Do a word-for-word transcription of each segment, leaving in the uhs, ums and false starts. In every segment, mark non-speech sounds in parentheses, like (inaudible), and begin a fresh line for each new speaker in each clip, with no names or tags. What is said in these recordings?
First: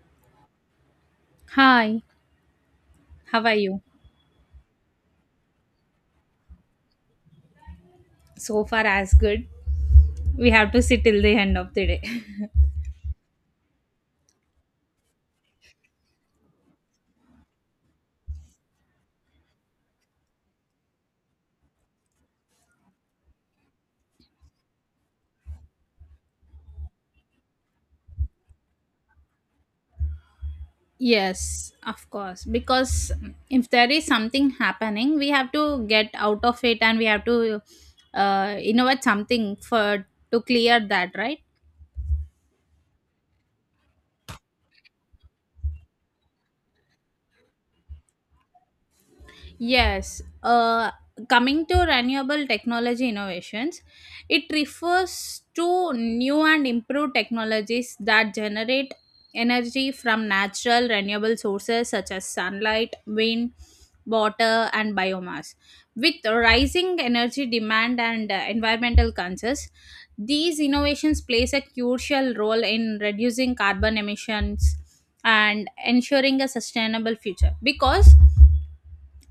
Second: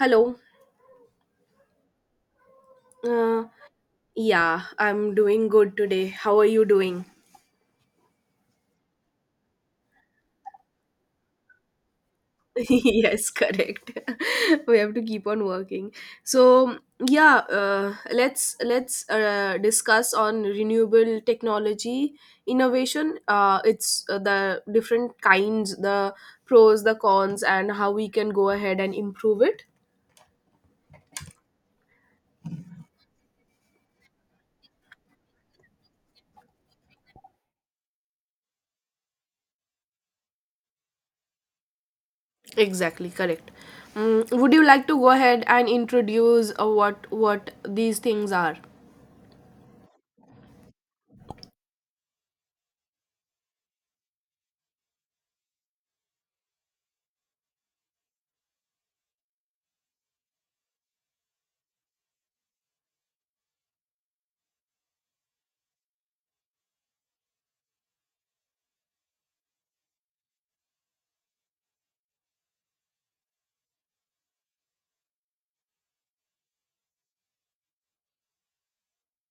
Hello.
Hi, how
Uh,
are you?
yeah, I'm doing good today. How are you doing?
So far, as good. We have to sit till the end of the day.
(laughs) Yes, correct. (laughs) We have to keep on working. So yeah, uh, let's let's uh, discuss on renewable technology innovation. Uh, it's uh, the different kinds, the pros, the cons, and how we can go ahead and improve it.
(laughs) Yes, of course. Because if there is something happening, we have to get out of it and we have to uh, innovate something for to clear that, right?
Exactly correct. Mm, would you like to go ahead and introduce uh, what what these things are?
Yes, uh, Coming to renewable technology innovations, it refers to new and improved technologies that generate energy from natural renewable sources such as sunlight, wind, water, and biomass. With rising energy demand and uh, environmental concerns, these innovations plays a crucial role in reducing carbon emissions and ensuring a sustainable future because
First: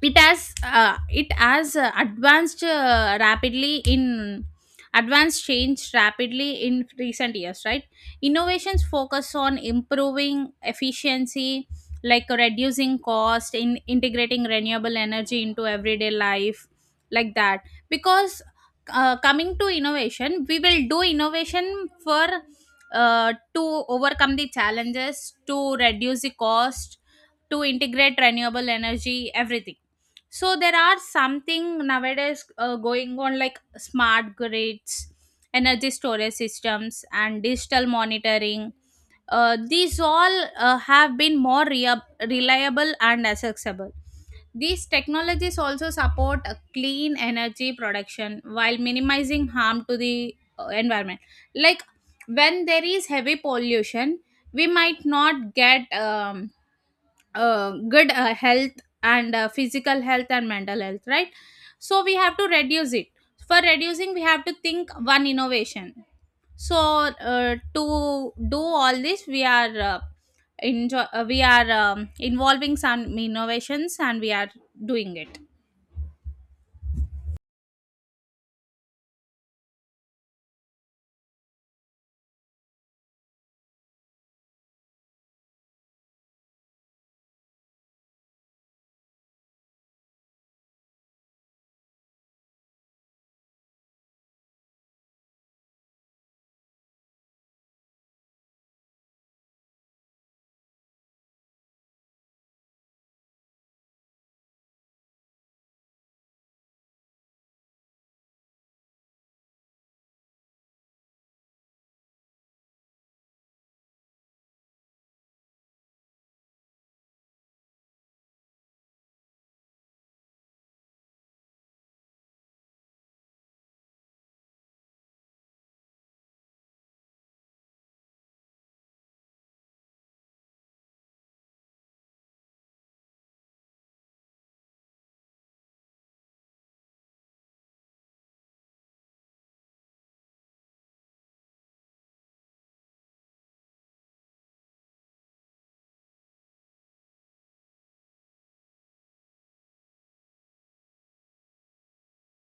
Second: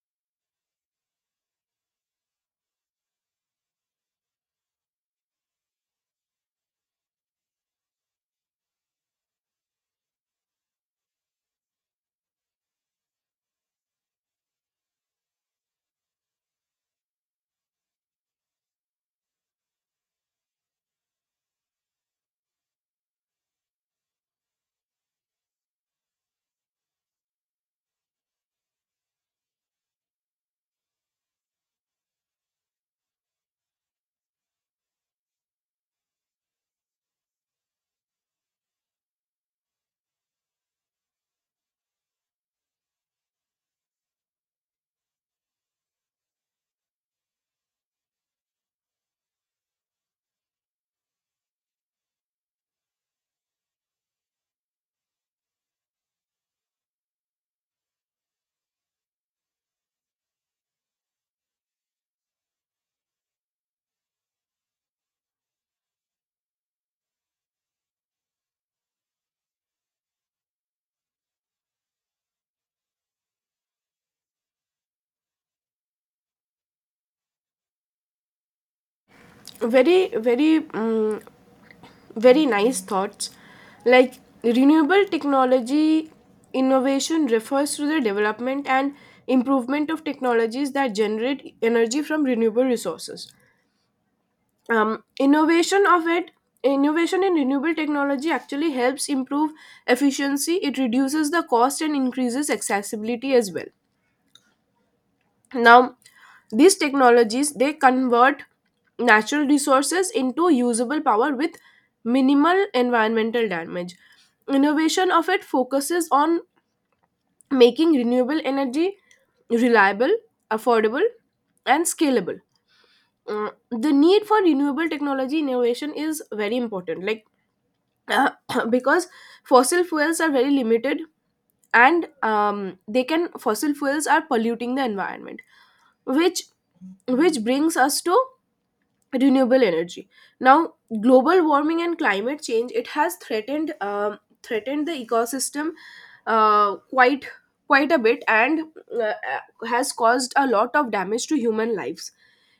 it has uh, it has uh, advanced uh, rapidly in advanced changed rapidly in recent years, right? Innovations focus on improving efficiency like reducing cost in integrating renewable energy into everyday life like that. Because uh, coming to innovation, we will do innovation for uh, to overcome the challenges, to reduce the cost, to integrate renewable energy, everything. So there are something nowadays uh, going on like smart grids, energy storage systems, and digital monitoring. Uh, these all uh, have been more rea- reliable and accessible. These technologies also support a clean energy production while minimizing harm to the uh, environment. Like when there is heavy pollution, we might not get um, uh, good uh, health, and uh, physical health and mental health, right? So we have to reduce it. For reducing, we have to think one innovation. So uh, to do all this, we are uh, enjoy uh, we are um, involving some innovations and we are doing it.
very very mm very nice thoughts. Like renewable technology innovation refers to the development and improvement of technologies that generate energy from renewable resources. Um, innovation of it Innovation in renewable technology actually helps improve efficiency. It reduces the cost and increases accessibility as well. Now, these technologies they convert natural resources into usable power with minimal environmental damage. Innovation of it focuses on making renewable energy reliable, affordable, and scalable. Uh, the need for renewable technology innovation is very important, like, (coughs) (clears throat) because fossil fuels are very limited and um, they can, fossil fuels are polluting the environment, which which brings us to renewable energy. Now global warming and climate change, it has threatened um, threatened the ecosystem uh, quite quite a bit, and uh, uh, has caused a lot of damage to human lives.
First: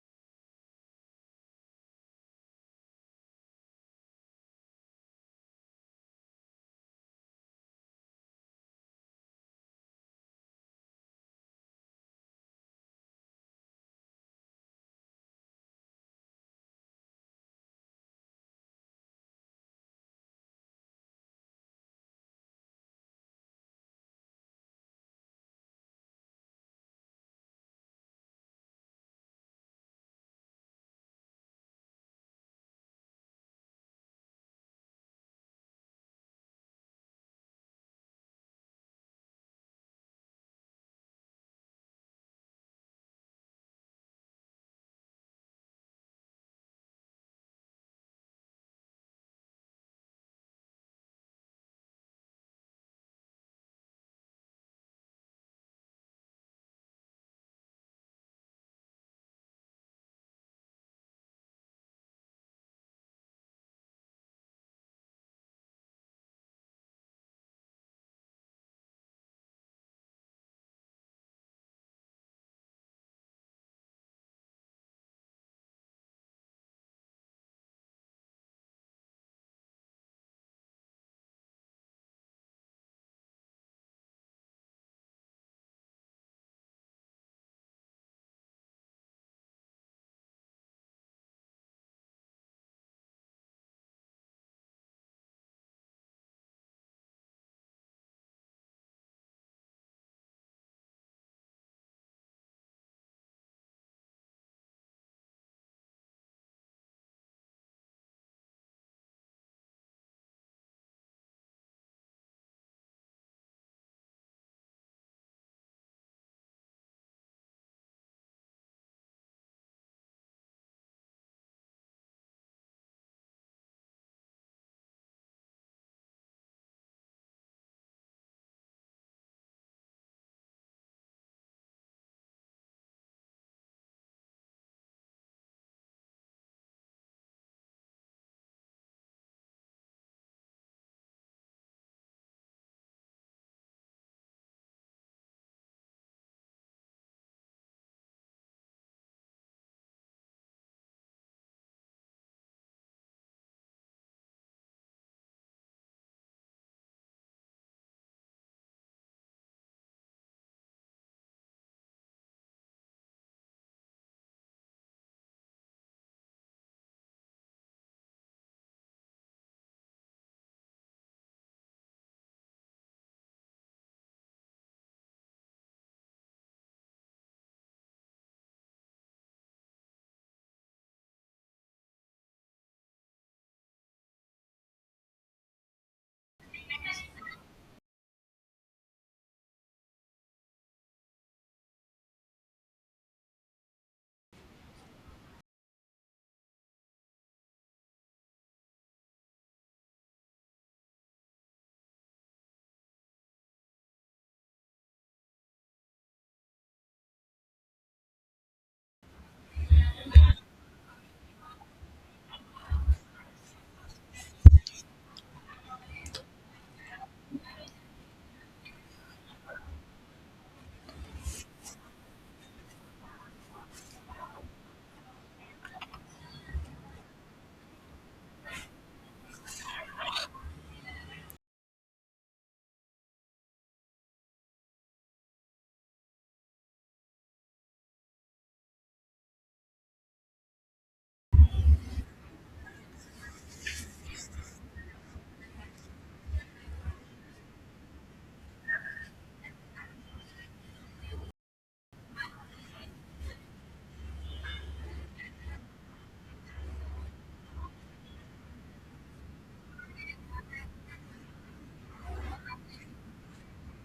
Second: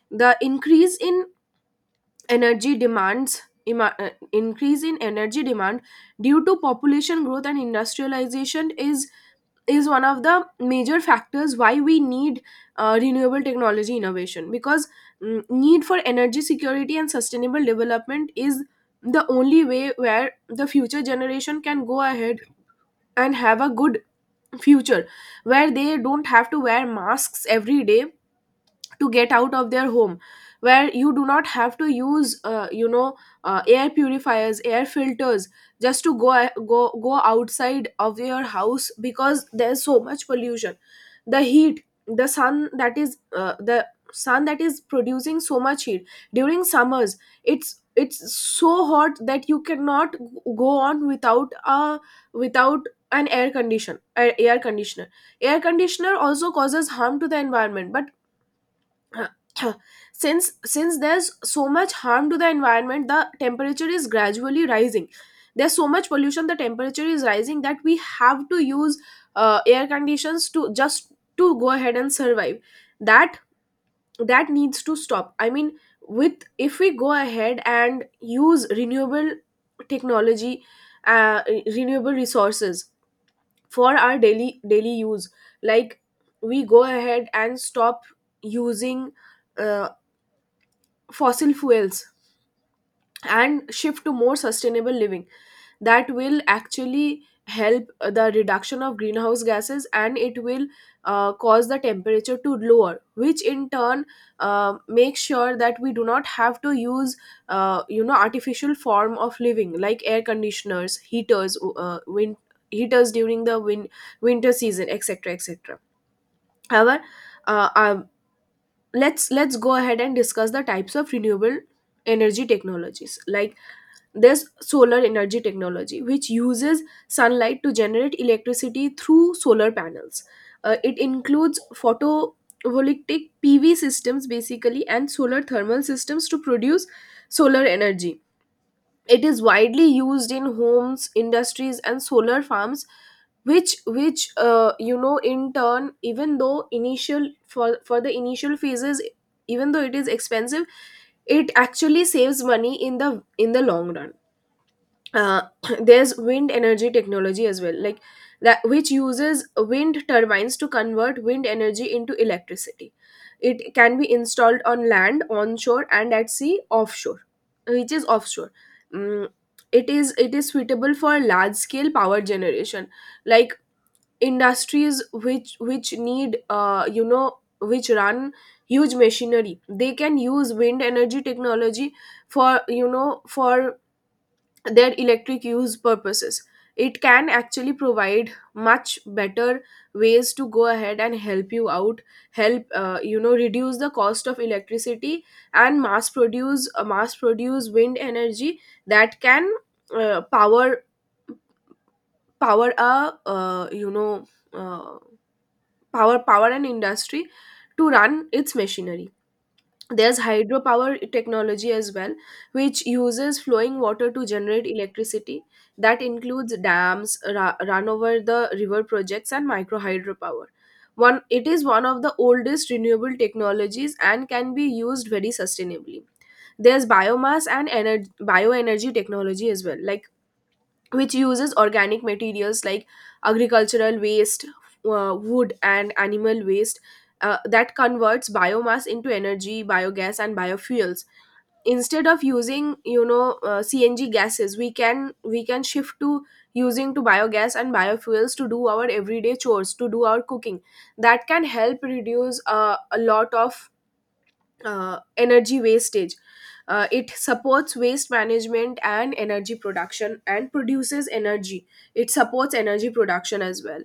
The increase in energy demands ima- uh, increase in energy demand due to population growth and industrialization is is one of the major factors why we need uh, renewable technology innovation, because mm, need for energy security and sustainable development is the only way where the future generation can go ahead and have a good future, where they don't have to wear masks every day to get out of their home, where you do not have to use uh, you know uh, air purifiers, air filters just to go go go outside of your house because there's so much pollution. The heat, the sun that is uh, the sun that is producing so much heat during summers, it's it's so hot that you cannot go on without a, without an air condition a- air conditioner. Air conditioner also causes harm to the environment, but (coughs) since since there's so much harm to the environment the temperature is gradually rising, there's so much pollution, the temperature is rising, that we have to use uh, air conditions to, just to go ahead and survive. That that needs to stop. I mean, with, if we go ahead and use renewable technology, uh, re- renewable resources for our daily daily use, like we go ahead and stop using uh, fossil fuels and shift to more sustainable living, that will actually help the reduction of greenhouse gases, and it will uh, cause the temperature to lower, which in turn uh, makes sure that we do not have to use uh, you know artificial form of living, like air conditioners, heaters, uh, wind heaters during the win- winter season, etc, etc. However, uh, uh, let's let's go ahead and discuss the types of renewable energy technologies. Like there's solar energy technology, which uses sunlight to generate electricity through solar panels. Uh, it includes photovoltaic pv systems basically, and solar thermal systems to produce solar energy. It is widely used in homes, industries, and solar farms, which which uh, you know in turn, even though initial for for the initial phases, even though it is expensive, it actually saves money in the, in the long run. uh, (clears throat) there's wind energy technology as well, like that, which uses wind turbines to convert wind energy into electricity. It can be installed on land, onshore, and at sea, offshore, which is offshore. Mm, it is it is suitable for large scale power generation. Like industries which which need, uh, you know which run huge machinery, they can use wind energy technology for, you know, for their electric use purposes. It can actually provide much better ways to go ahead and help you out, help, uh, you know reduce the cost of electricity and mass produce uh, mass produce wind energy that can uh, power power a uh, you know uh, power power an industry to run its machinery. There's hydropower technology as well, which uses flowing water to generate electricity. That includes dams, ra- run over the river projects, and micro hydropower. One, it is one of the oldest renewable technologies and can be used very sustainably. There's biomass and ener- bioenergy technology as well, like which uses organic materials like agricultural waste, uh, wood, and animal waste, uh, that converts biomass into energy, biogas, and biofuels. Instead of using, you know, uh, C N G gases, we can we can shift to using to biogas and biofuels to do our everyday chores, to do our cooking. That can help reduce uh, a lot of uh, energy wastage. Uh, it supports waste management and energy production, and produces energy. It supports energy production as well.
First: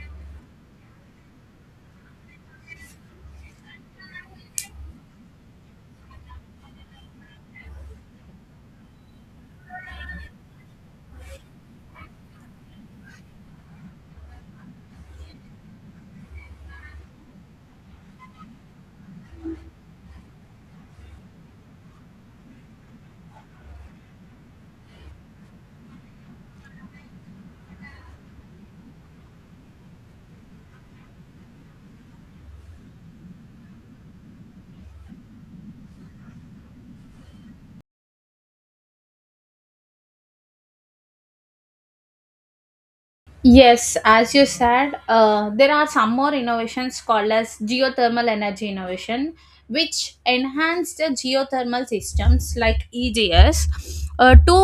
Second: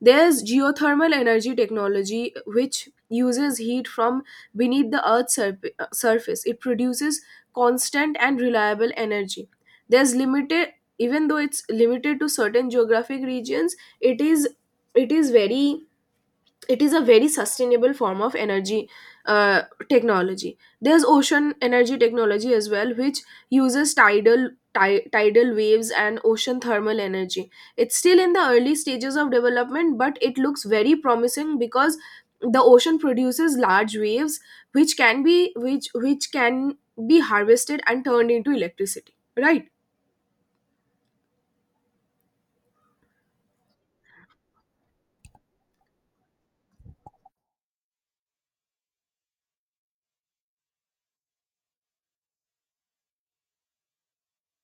There's geothermal energy technology which uses heat from beneath the earth's surf- uh, surface. It produces constant and reliable energy. There's limited, even though it's limited to certain geographic regions, it is it is very it is a very sustainable form of energy uh, technology. There's ocean energy technology as well, which uses tidal, ti- tidal waves and ocean thermal energy. It's still in the early stages of development, but it looks very promising because the ocean produces large waves, which can be which which can be harvested and turned into electricity, right?
Yes, as you said, uh, there are some more innovations called as geothermal energy innovation, which enhance the geothermal systems like E G S, uh, to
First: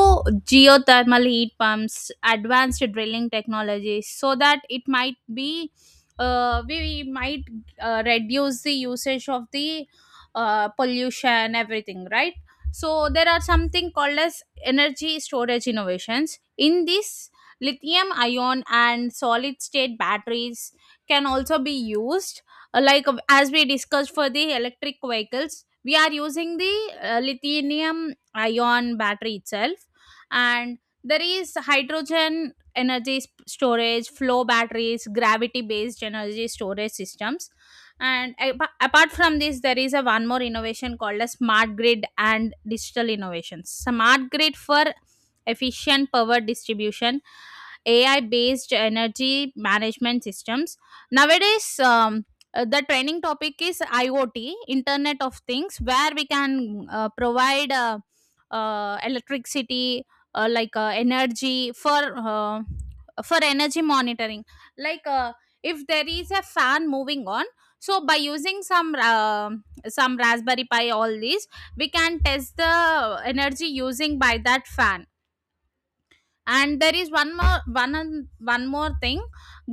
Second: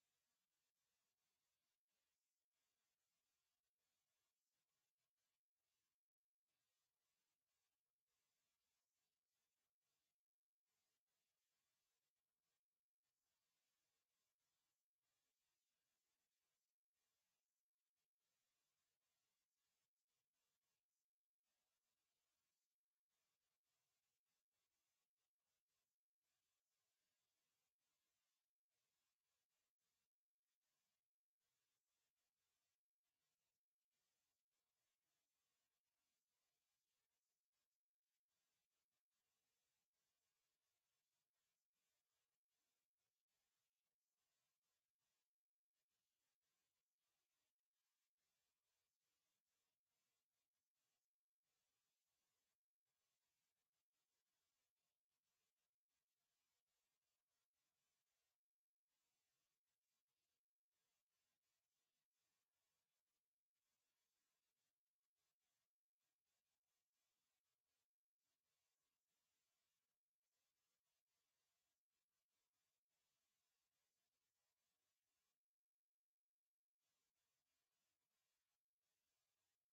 geothermal heat pumps, advanced drilling technologies, so that it might be uh, we might uh, reduce the usage of the uh, pollution, everything, right? So there are something called as energy storage innovations. In this, lithium ion and solid state batteries can also be used. Uh, Like uh, as we discussed for the electric vehicles, we are using the uh, lithium ion battery itself. And there is hydrogen energy sp- storage, flow batteries, gravity based energy storage systems. And apa- apart from this, there is a one more innovation called a smart grid and digital innovations. Smart grid for efficient power distribution, A I based energy management systems. Nowadays, um, uh, the training topic is IoT, Internet of Things, where we can uh, provide uh, uh, electricity, uh, like uh, energy for uh, for energy monitoring. Like uh, if there is a fan moving on, so by using some uh, some Raspberry Pi, all these, we can test the energy using by that fan. And there is one more one an- one more thing,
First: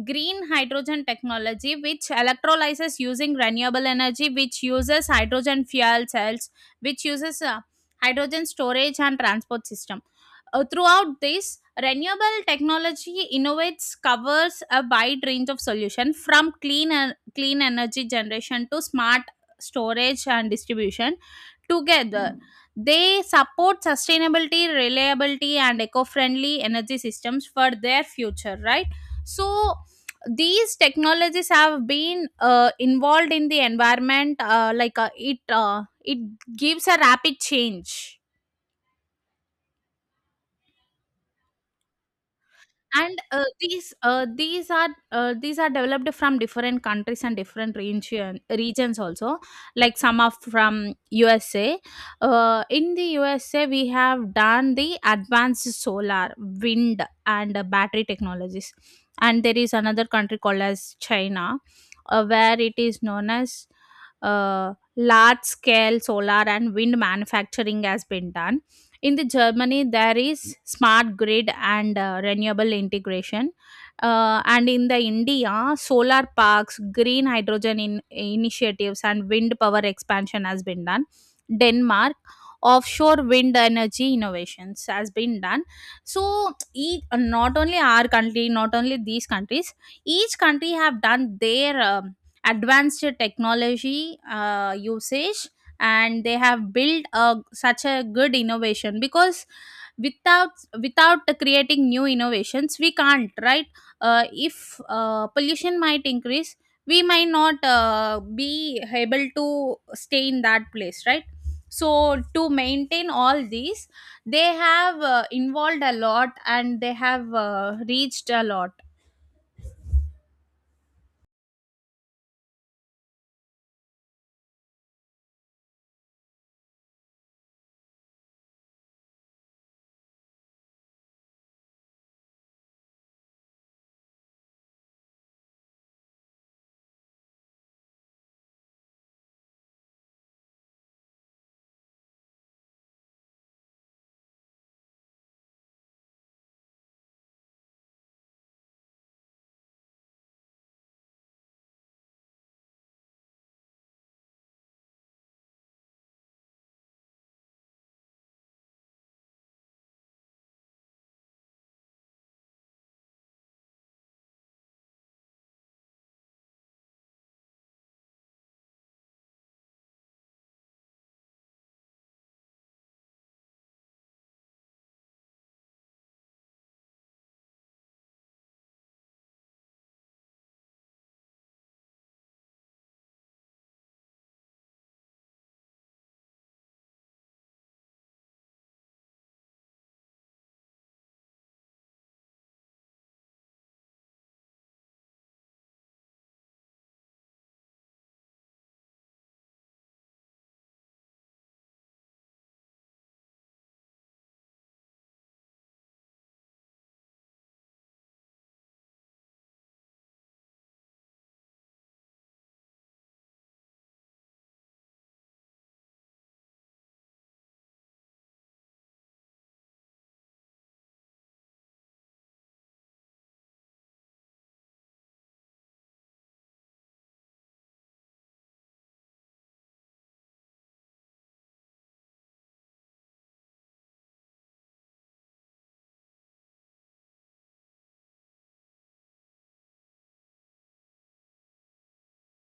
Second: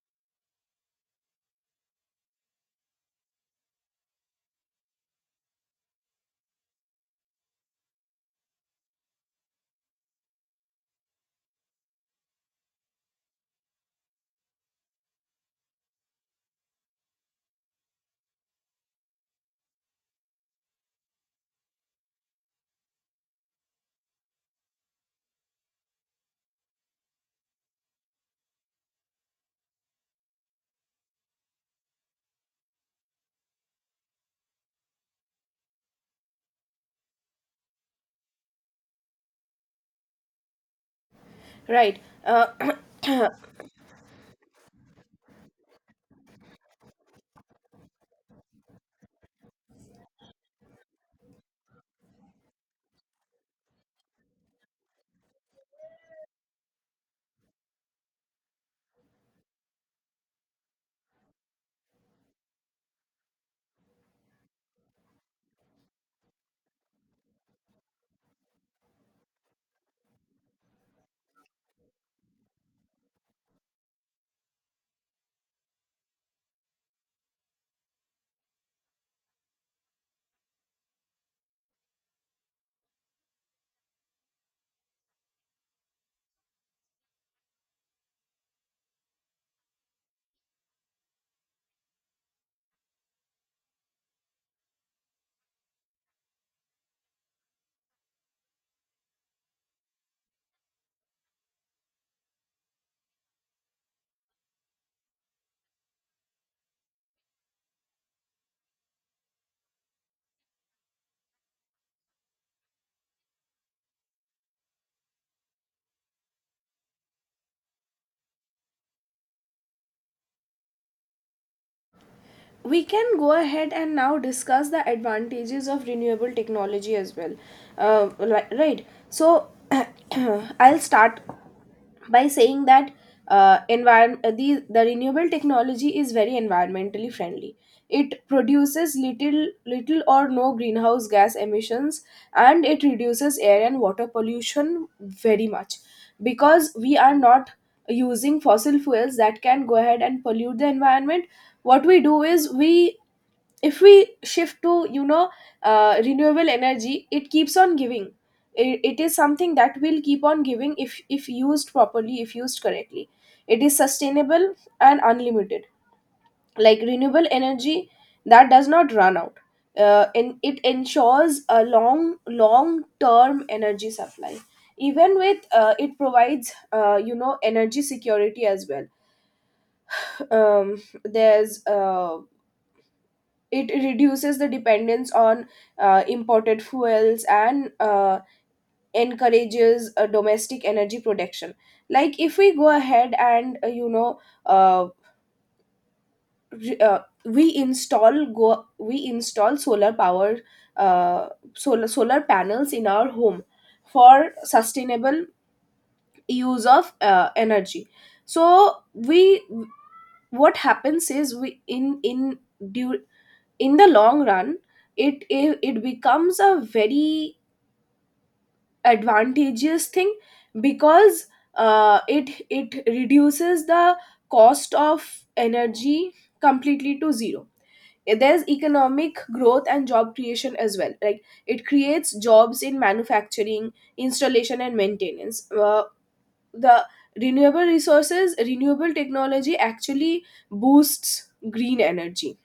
green hydrogen technology which electrolyzes using renewable energy, which uses hydrogen fuel cells, which uses uh, hydrogen storage and transport system. Uh, throughout this, renewable technology innovates covers a wide range of solution from clean en- clean energy generation to smart storage and distribution. Together, they support sustainability, reliability, and eco friendly energy systems for their future, right? So these technologies have been uh, involved in the environment, uh, like uh, it, uh, it gives a rapid change.
Right. Uh,
And uh, these uh, these are uh, these are developed from different countries and different region, regions also, like some are from USA. Uh, in the USA, we have done the advanced solar, wind, and uh, battery technologies. And there is another country called as China, uh, where it is known as uh, large scale solar and wind manufacturing has been done. In the Germany, there is smart grid and uh, renewable integration. Uh, and in the India, solar parks, green hydrogen in- initiatives, and wind power expansion has been done. Denmark, offshore wind energy innovations has been done. So, e- not only our country, not only these countries, each country have done their um, advanced technology uh, usage, and they have built a such a good innovation. Because without, without creating new innovations, we can't, right? Uh, if uh, pollution might increase, we might not uh, be able to stay in that place, right? So to maintain all these, they have uh, involved a lot and they have uh, reached a lot.
we can go ahead and now discuss the advantages of renewable technology as well. Uh, li- right, so (clears throat) I'll start by saying that uh, environment the, the renewable technology is very environmentally friendly. It produces little little or no greenhouse gas emissions, and it reduces air and water pollution very much, because we are not using fossil fuels that can go ahead and pollute the environment. What we do is, we, if we shift to, you know, uh, renewable energy, it keeps on giving. It, it is something that will keep on giving, if if used properly, if used correctly. It is sustainable and unlimited, like renewable energy that does not run out. Uh, and it ensures a long long term energy supply. Even with, uh, it provides, uh, you know energy security as well. Um, there's, uh, it reduces the dependence on uh, imported fuels, and uh, encourages uh, domestic energy production. Like if we go ahead and, uh, you know uh, re- uh, we install go we install solar power, uh, solar solar panels in our home for sustainable use of uh, energy. So we, what happens is we in in due, in the long run it, it, it becomes a very advantageous thing, because uh, it it reduces the cost of energy completely to zero. There's economic growth and job creation as well, like it creates jobs in manufacturing, installation, and maintenance. Uh, the renewable resources renewable technology actually boosts green energy,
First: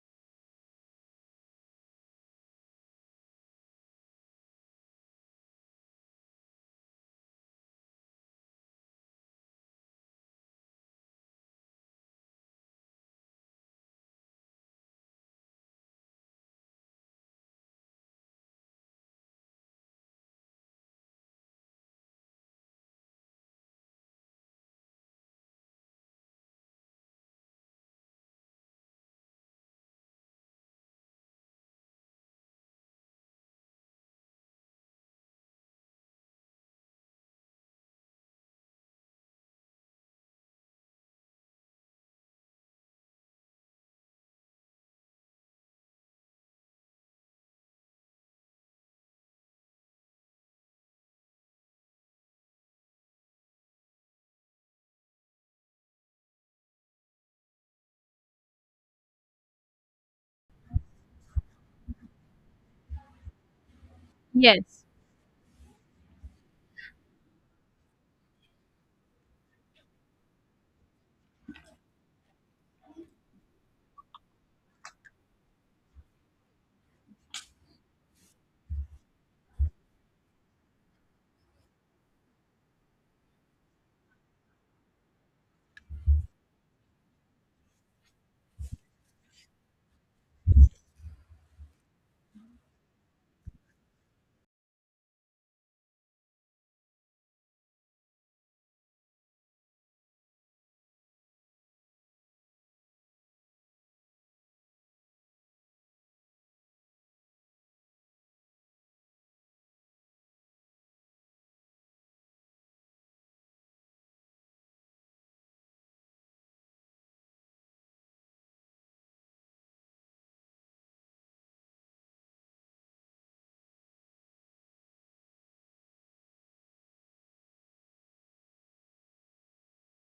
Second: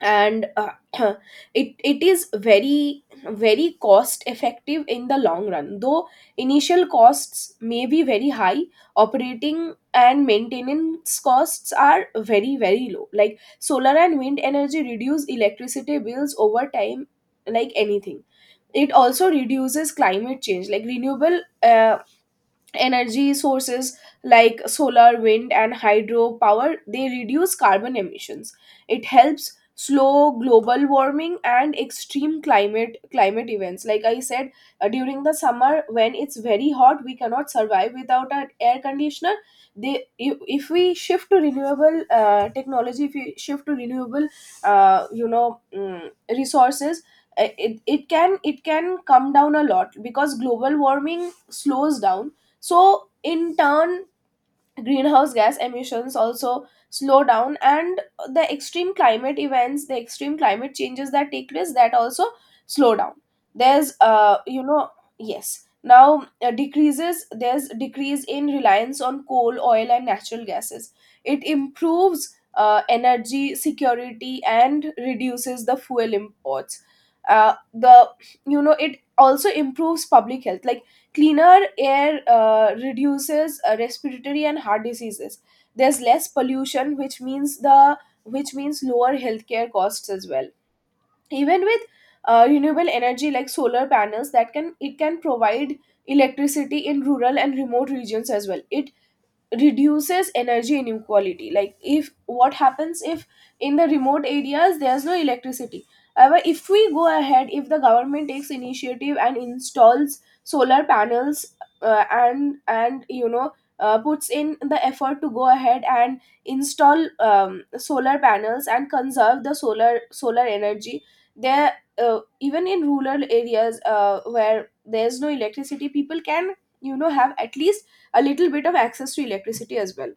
and uh, (clears throat) it it is very very cost effective in the long run, though initial costs may be very high. Operating and maintenance costs are very very low, like solar and wind energy reduce electricity bills over time, like anything. It also reduces climate change, like renewable uh, energy sources like solar, wind, and hydropower, they reduce carbon emissions. It helps slow global warming and extreme climate climate events. Like I said, uh, during the summer when it's very hot, we cannot survive without an air conditioner. They, if if we shift to renewable uh, technology, if we shift to renewable, uh, you know mm, resources, uh, it, it can it can come down a lot because global warming slows down. So, in turn, greenhouse gas emissions also slow down, and the extreme climate events, the extreme climate changes that take place, that also slow down. There's, uh, you
Yes.
know, yes. Now, uh, decreases, there's decrease in reliance on coal, oil, and natural gases. It improves uh, energy security and reduces the fuel imports. Uh, the, you know, it also improves public health. Like cleaner air uh, reduces uh, respiratory and heart diseases. There's less pollution, which means the which means lower healthcare costs as well. Even with uh, renewable energy like solar panels, that can it can provide electricity in rural and remote regions as well. It reduces energy inequality. Like, if what happens if in the remote areas there's no electricity? However, if we go ahead, if the government takes initiative and installs solar panels, uh, and and you know uh, puts in the effort to go ahead and install um, solar panels and conserve the solar solar energy there, uh, even in rural areas uh, where there's no electricity, people can, you know, have at least a little bit of access to electricity as well.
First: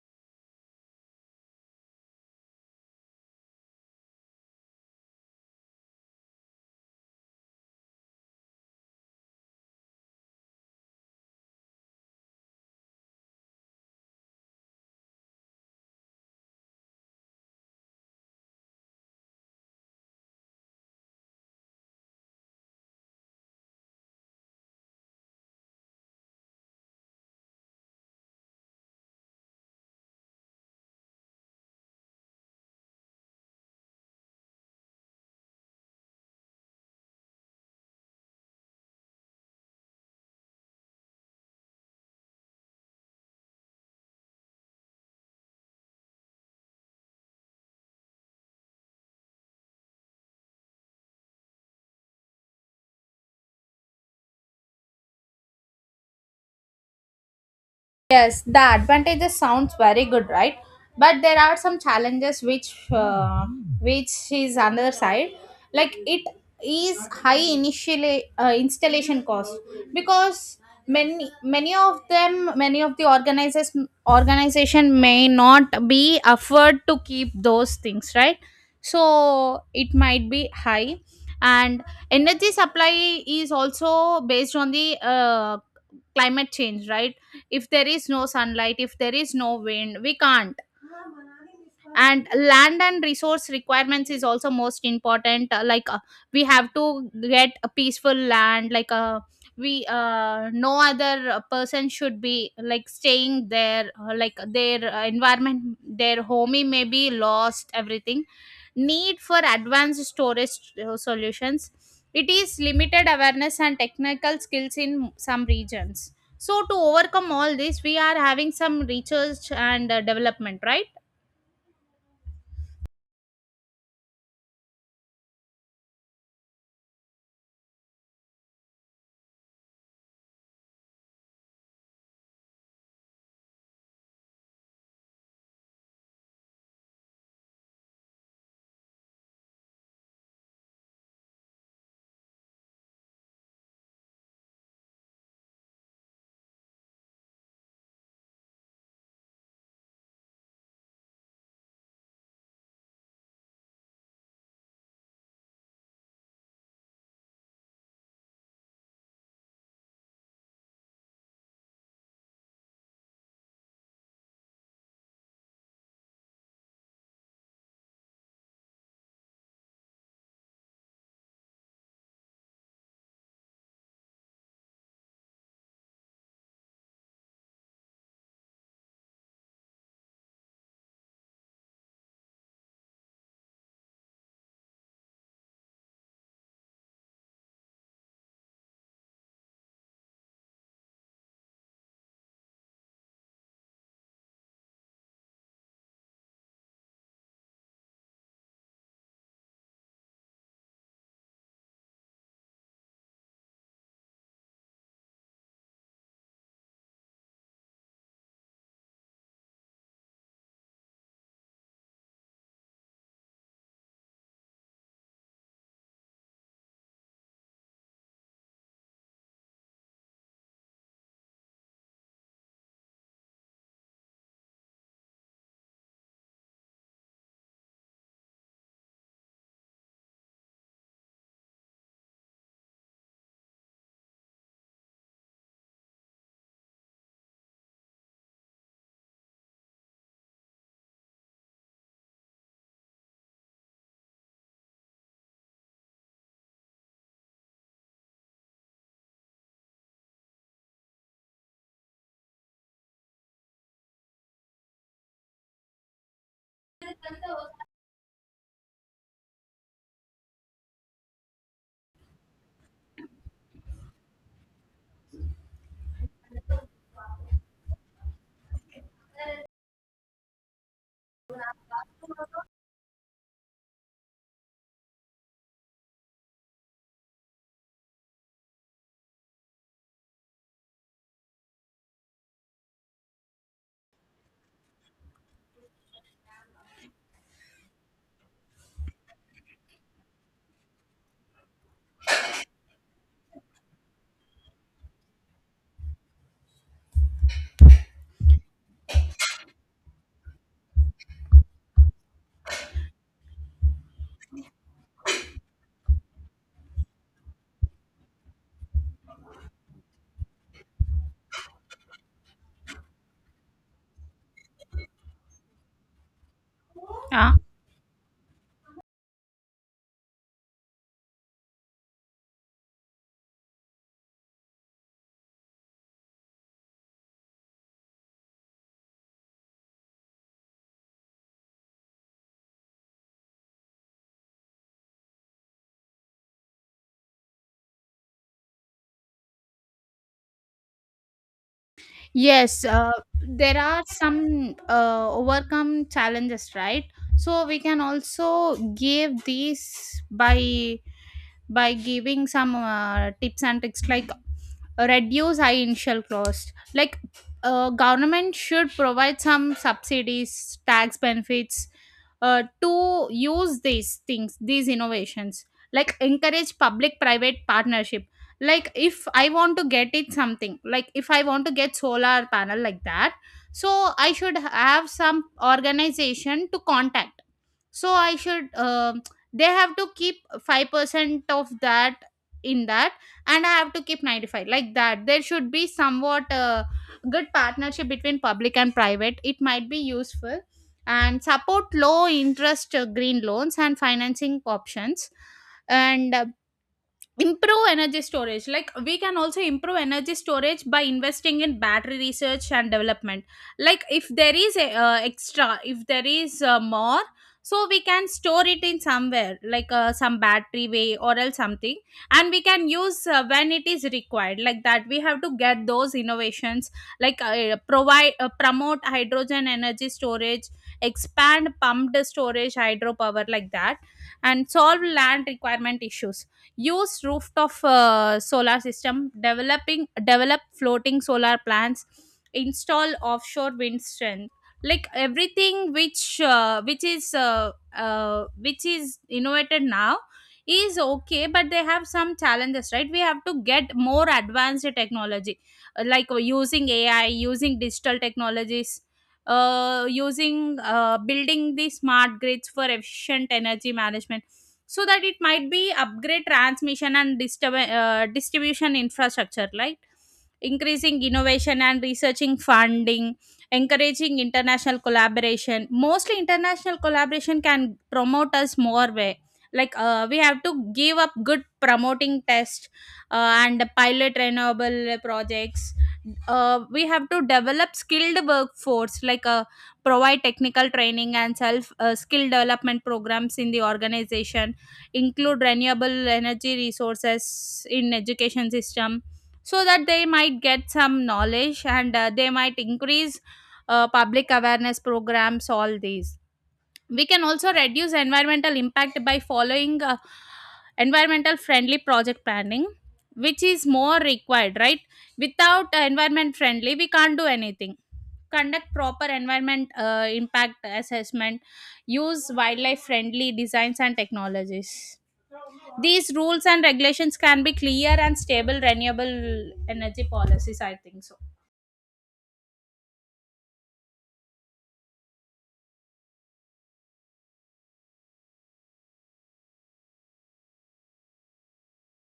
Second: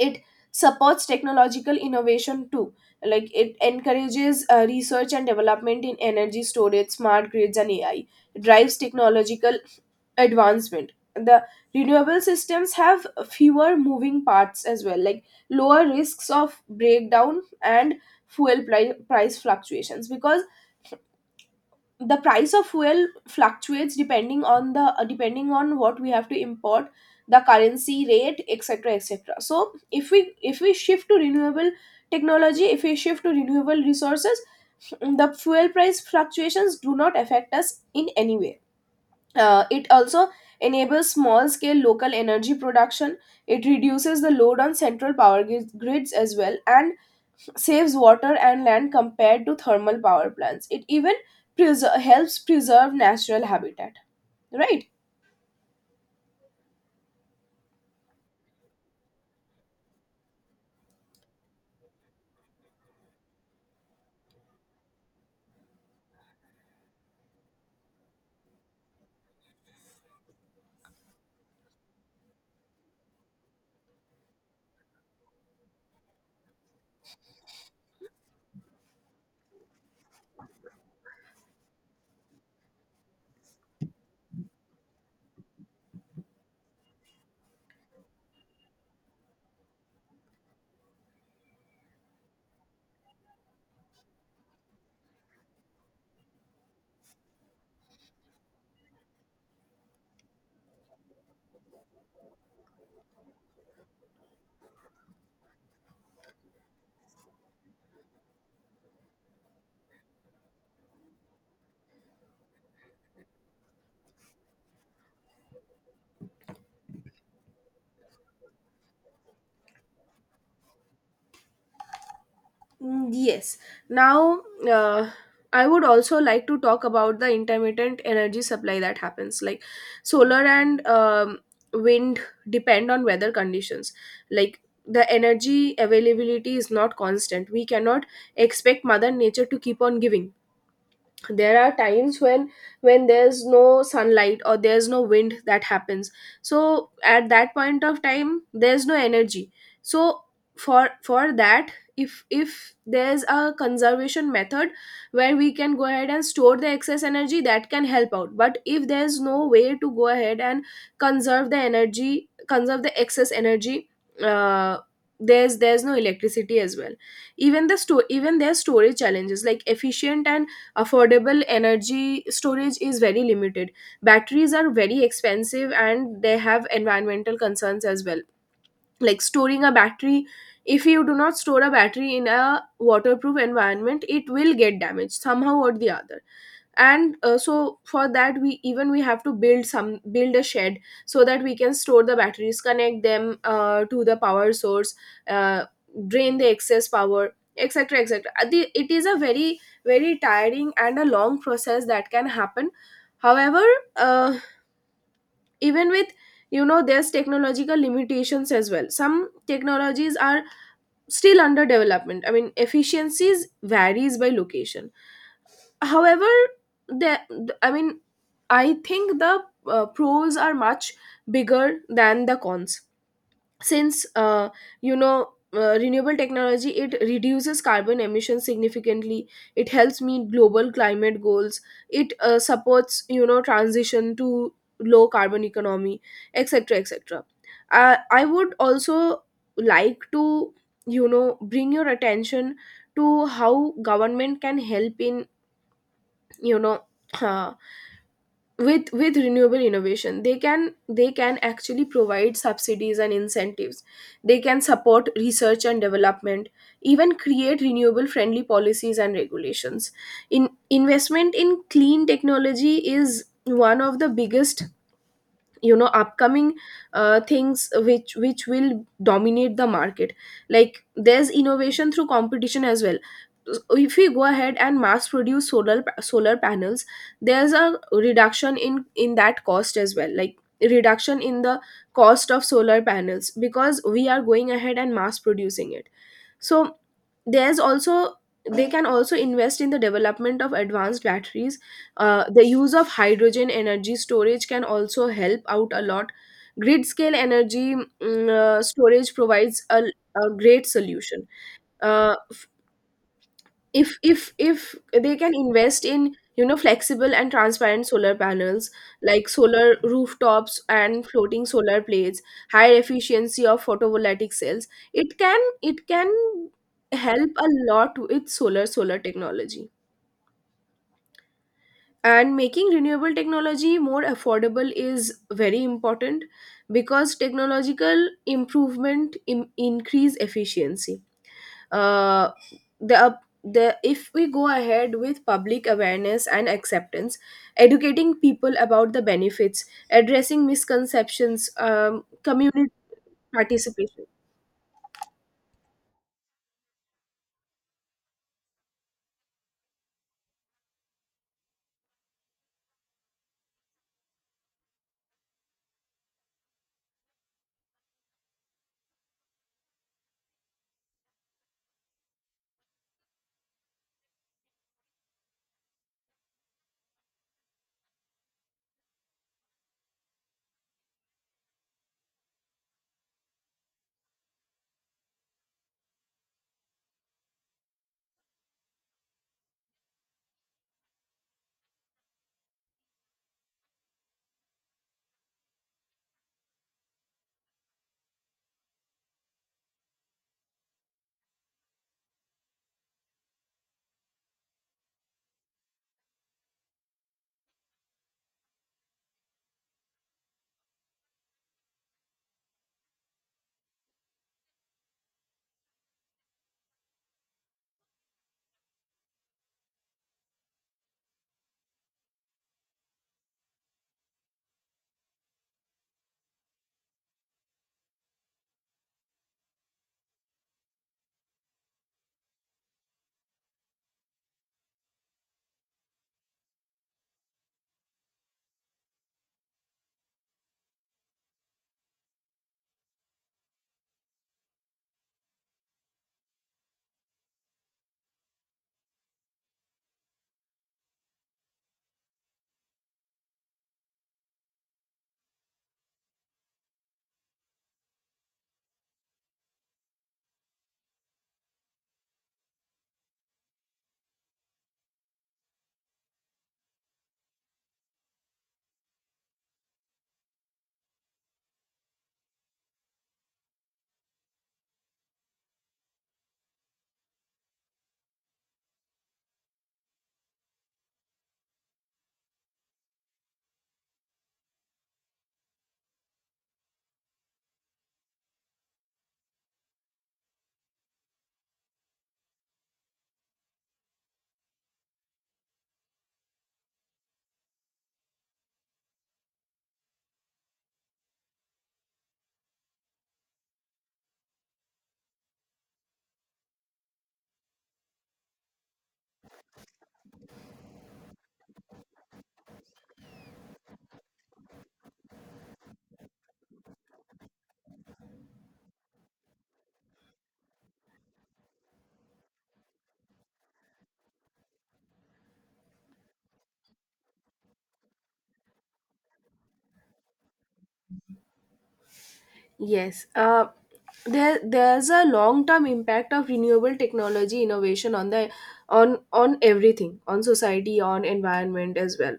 It supports technological innovation too. Like, it encourages uh, research and development in energy storage, smart grids and A I. It drives technological advancement. The renewable systems have fewer moving parts as well, like lower risks of breakdown and fuel pri- price fluctuations, because the price of fuel fluctuates depending on the uh, depending on what we have to import, the currency rate, etc, etc. So if we if we shift to renewable technology, if we shift to renewable resources, the fuel price fluctuations do not affect us in any way. Uh, it also enables small scale local energy production. It reduces the load on central power gri- grids as well, and saves water and land compared to thermal power plants. It even preser- helps preserve natural habitat. Right?
Yes, the advantages sounds very good, right? But there are some challenges which uh, which is another side. Like it is high initial uh, installation cost, because many many of them many of the organizers organization may not be afford to keep those things, right? So it might be high, and energy supply is also based on the uh, climate change, right? If there is no sunlight, if there is no wind, we can't. And land and resource requirements is also most important, uh, like uh, we have to get a peaceful land, like uh, we uh, no other uh, person should be like staying there, uh, like their uh, environment, their homey may be lost, everything. Need for advanced storage uh, solutions. It is limited awareness and technical skills in some regions, so to overcome all this, we are having some research and uh, development, right?
Mm, yes. Now, uh, I would also like to talk about the intermittent energy supply that happens. Like, solar and um, wind depend on weather conditions. Like, the energy availability is not constant. We cannot expect Mother Nature to keep on giving. There are times when when there's no sunlight or there's no wind, that happens. So at that point of time there's no energy. So for for that, if if there's a conservation method where we can go ahead and store the excess energy, that can help out. But if there's no way to go ahead and conserve the energy conserve the excess energy, uh, there's there's no electricity as well. Even the store even there's storage challenges, like efficient and affordable energy storage is very limited. Batteries are very expensive and they have environmental concerns as well. Like, storing a battery, if you do not store a battery in a waterproof environment, it will get damaged somehow or the other. And uh, so for that we, even we have to build some build a shed so that we can store the batteries, connect them uh, to the power source, uh, drain the excess power, etc, etc. Uh, the- it is a very, very tiring and a long process that can happen. However, uh, even with, you know, there's technological limitations as well. Some technologies are still under development, I mean, efficiencies varies by location. However, the I mean I think the uh, pros are much bigger than the cons, since, uh, you know uh, renewable technology, it reduces carbon emissions significantly. It helps meet global climate goals. It uh, supports, you know, transition to low carbon economy, etc, etc. uh, i would also like to, you know, bring your attention to how government can help in, you know uh, with with renewable innovation. They can they can actually provide subsidies and incentives. They can support research and development, even create renewable friendly policies and regulations. In investment in clean technology is one of the biggest, you know, upcoming uh, things which which will dominate the market. Like, there's innovation through competition as well. So if we go ahead and mass produce solar pa- solar panels, there's a reduction in in that cost as well, like reduction in the cost of solar panels because we are going ahead and mass producing it. So there's also, they can also invest in the development of advanced batteries. Uh, the use of hydrogen energy storage can also help out a lot. Grid scale energy, mm, uh, storage provides a, a great solution. Uh, if if if they can invest in, you know, flexible and transparent solar panels, like solar rooftops and floating solar plates, higher efficiency of photovoltaic cells, it can it can help
Yeah.
a lot with solar solar technology. And making renewable technology more affordable is very important, because technological improvement im- increase efficiency. Uh, the up the If we go ahead with public awareness and acceptance, educating people about the benefits, addressing misconceptions, um,
Yes,
community
uh, there are
participation.
some uh, overcome challenges, right? So we can also give these by by giving some uh, tips and tricks, like reduce high initial cost, like uh, government should provide some subsidies, tax benefits, uh, to use these things, these innovations. Like encourage public private partnership, like if I want to get it something, like if I want to get solar panel like that, so I should have some organization to contact. So I should um they have to keep five percent of that in that, and I have to keep ninety-five like that. There should be somewhat a good partnership between public and private. It might be useful. And support low interest uh, green loans and financing options. And uh, improve energy storage, like we can also improve energy storage by investing in battery research and development. Like if there is a uh, extra, if there is uh, more, so we can store it in somewhere like uh, some battery way or else something, and we can use uh, when it is required, like that we have to get those innovations. Like uh, provide, uh, promote hydrogen energy storage, expand pumped storage hydropower like that. And solve land requirement issues, use rooftop uh, solar system, developing develop floating solar plants, install offshore wind strength. Like everything which uh, which is uh, uh, which is innovated now is okay, but they have some challenges, right? We have to get more advanced technology, uh, like uh, using AI, using digital technologies, uh, using uh, building the smart grids for efficient energy management, so that it might be upgrade transmission and distrib- uh, distribution infrastructure, right? Increasing innovation and researching funding, encouraging international collaboration. Mostly international collaboration can promote us more way, like uh, we have to give up good promoting test uh, and pilot renewable projects. Uh, we have to develop skilled workforce, like uh, provide technical training and self uh, skill development programs in the organization, include renewable energy resources in education system, so that they might get some knowledge and uh, they might increase uh, public awareness programs, all these. We can also reduce environmental impact by following uh, environmental friendly project planning, which is more required, right? Without uh, environment friendly, we can't do anything. Conduct proper environment uh, impact assessment, use wildlife friendly designs and technologies. These rules and regulations can be clear and stable renewable energy policies, I think so.
Yes, uh, there there's a long term impact of renewable technology innovation on the, on on everything, on society, on environment as well,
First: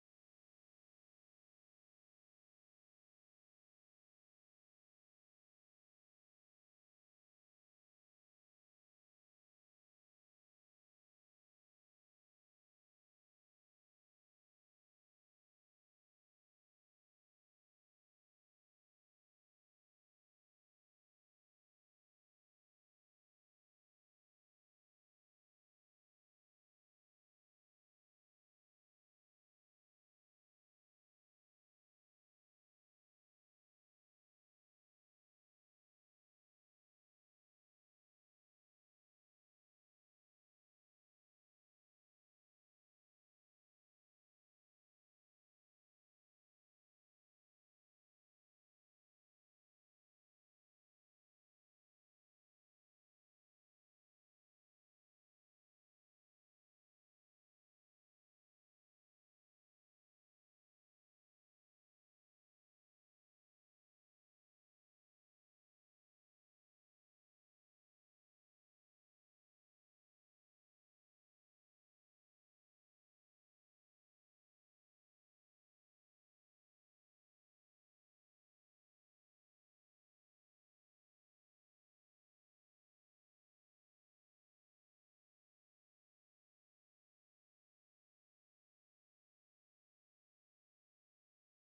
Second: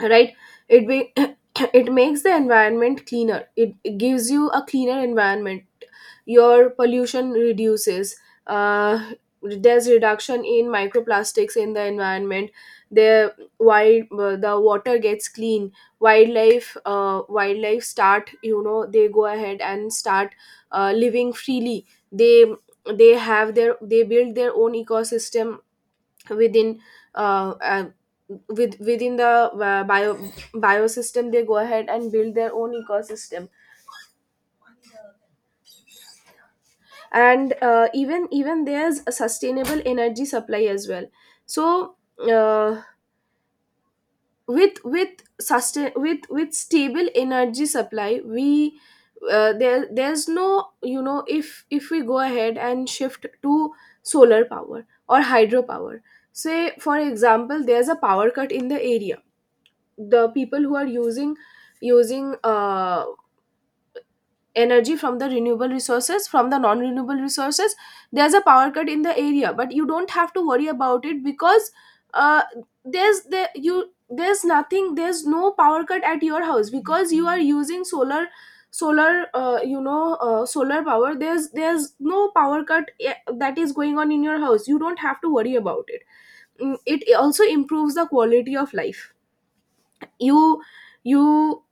right? It be, (coughs) (clears throat) it makes the environment cleaner, it, it gives you a cleaner environment. Your pollution reduces. Uh, there's reduction in microplastics in the environment. The wild uh, the water gets clean. wildlife uh, wildlife start, you know, they go ahead and start uh, living freely. they they have their they build their own ecosystem within, uh, uh, with within the uh, bio biosystem, they go ahead and build their own ecosystem. And uh, even even there's a sustainable energy supply as well. So uh, with with sustain with with stable energy supply we, uh, there there's no you know, if if we go ahead and shift to solar power or hydropower, say for example there's a power cut in the area, the people who are using using uh, energy from the renewable resources, from the non renewable resources, there's a power cut in the area, but you don't have to worry about it, because uh, there's there you there's nothing, there's no power cut at your house because you are using solar solar uh, you know uh, solar power. There's there's no power cut eh, that is going on in your house. You don't have to worry about it. Mm, it also improves the quality of life. you you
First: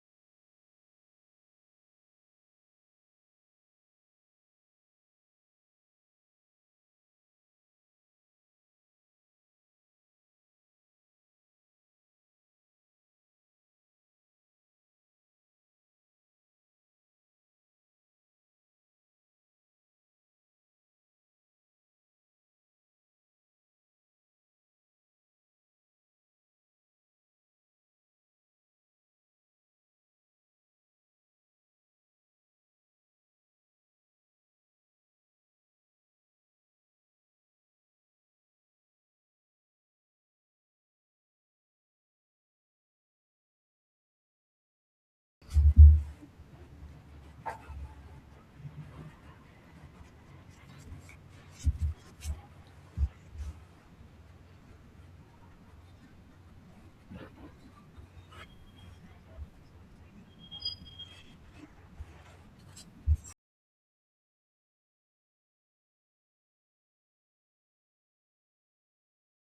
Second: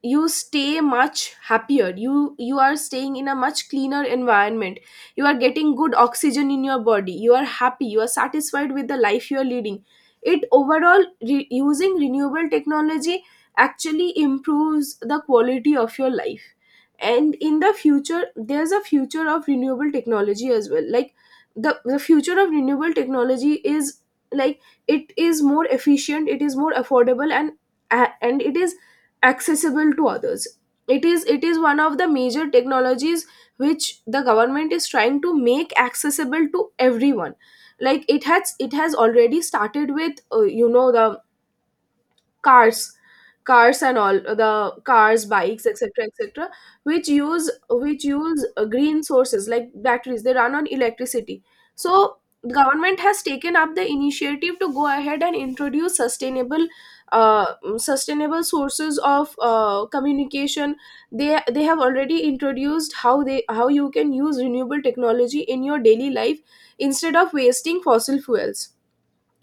you stay much happier, you you are staying in a much cleaner environment. You are getting good oxygen in your body, you are happy, you are satisfied with the life you are leading. It overall, re- using renewable technology actually improves the quality of your life. And in the future, there's a future of renewable technology as well. Like, the the future of renewable technology is, like, it is more efficient, it is more affordable, and and it is accessible to others. It is it is one of the major technologies which the government is trying to make accessible to everyone. Like, it has it has already started with, uh, you know, the cars cars and all the cars, bikes, etc, etc, which use which use uh, green sources like batteries, they run on electricity. So the government has taken up the initiative to go ahead and introduce sustainable uh, sustainable sources of uh, communication. they they have already introduced how they how you can use renewable technology in your daily life, instead of wasting fossil fuels,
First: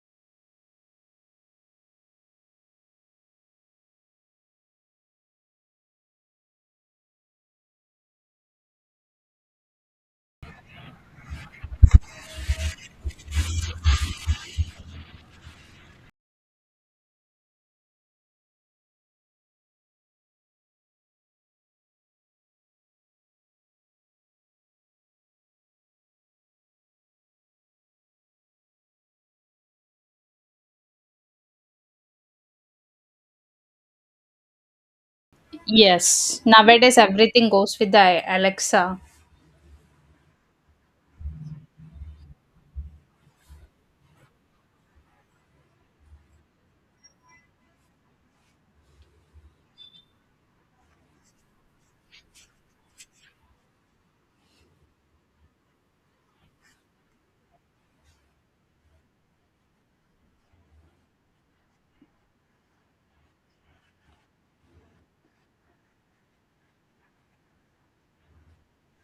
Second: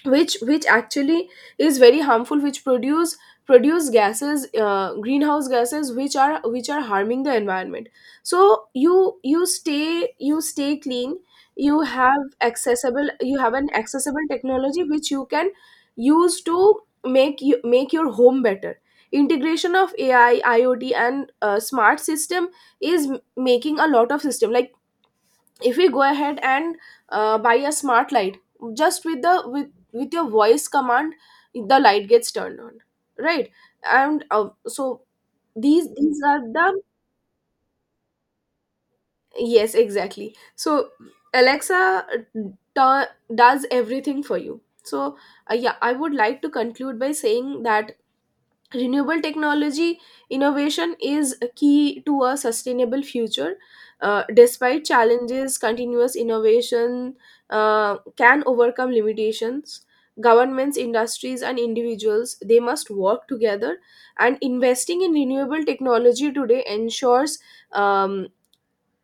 which which actually is very harmful, which produce produce gases, uh, greenhouse gases, which are which are harming the environment. So you, you stay you stay clean. you have accessible you have an accessible technology which you can use to make you make your home better. Integration of A I, I o T and uh, smart system is m- making a lot of system. Like, if we go ahead and uh, buy a smart light, just with the, with with your voice command, the light gets turned on, right? And uh, so these these are
Yes,
the,
nowadays everything goes with the Alexa.
yes, exactly. So Alexa, tu- does everything for you. So uh, yeah, I would like to conclude by saying that renewable technology innovation is a key to a sustainable future. Uh, despite challenges, continuous innovation uh, can overcome limitations. Governments, industries and individuals, they must work together. And investing in renewable technology today ensures, um,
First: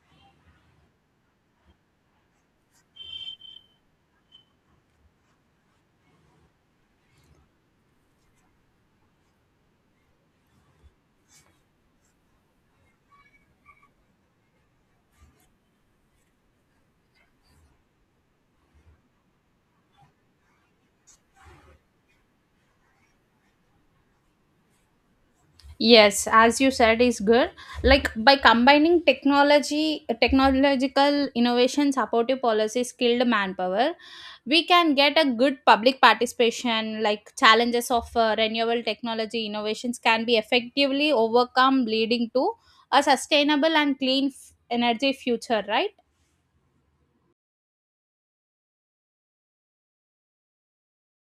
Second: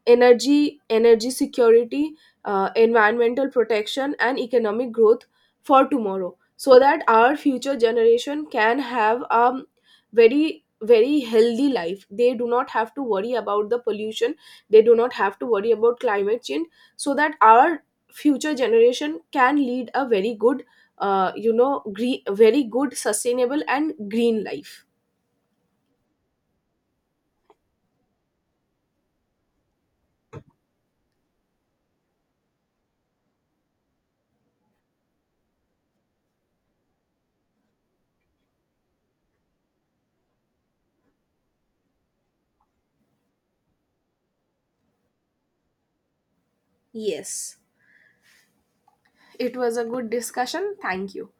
energy energy security, uh, environmental protection and economic growth for tomorrow, so that our future generation can have a very, very healthy life. They do not have to worry about the pollution, they do not have to worry about climate change. So that our future generation can lead a very good, uh, you know, green, very good sustainable and green life.
Yes, as you said, is good. Like by combining technology, technological innovation, supportive policy, skilled manpower, we can get a good public participation. Like challenges of uh, renewable technology innovations can be effectively overcome, leading to a sustainable and clean f- energy future. Right.
Yes, it was a good discussion, thank you.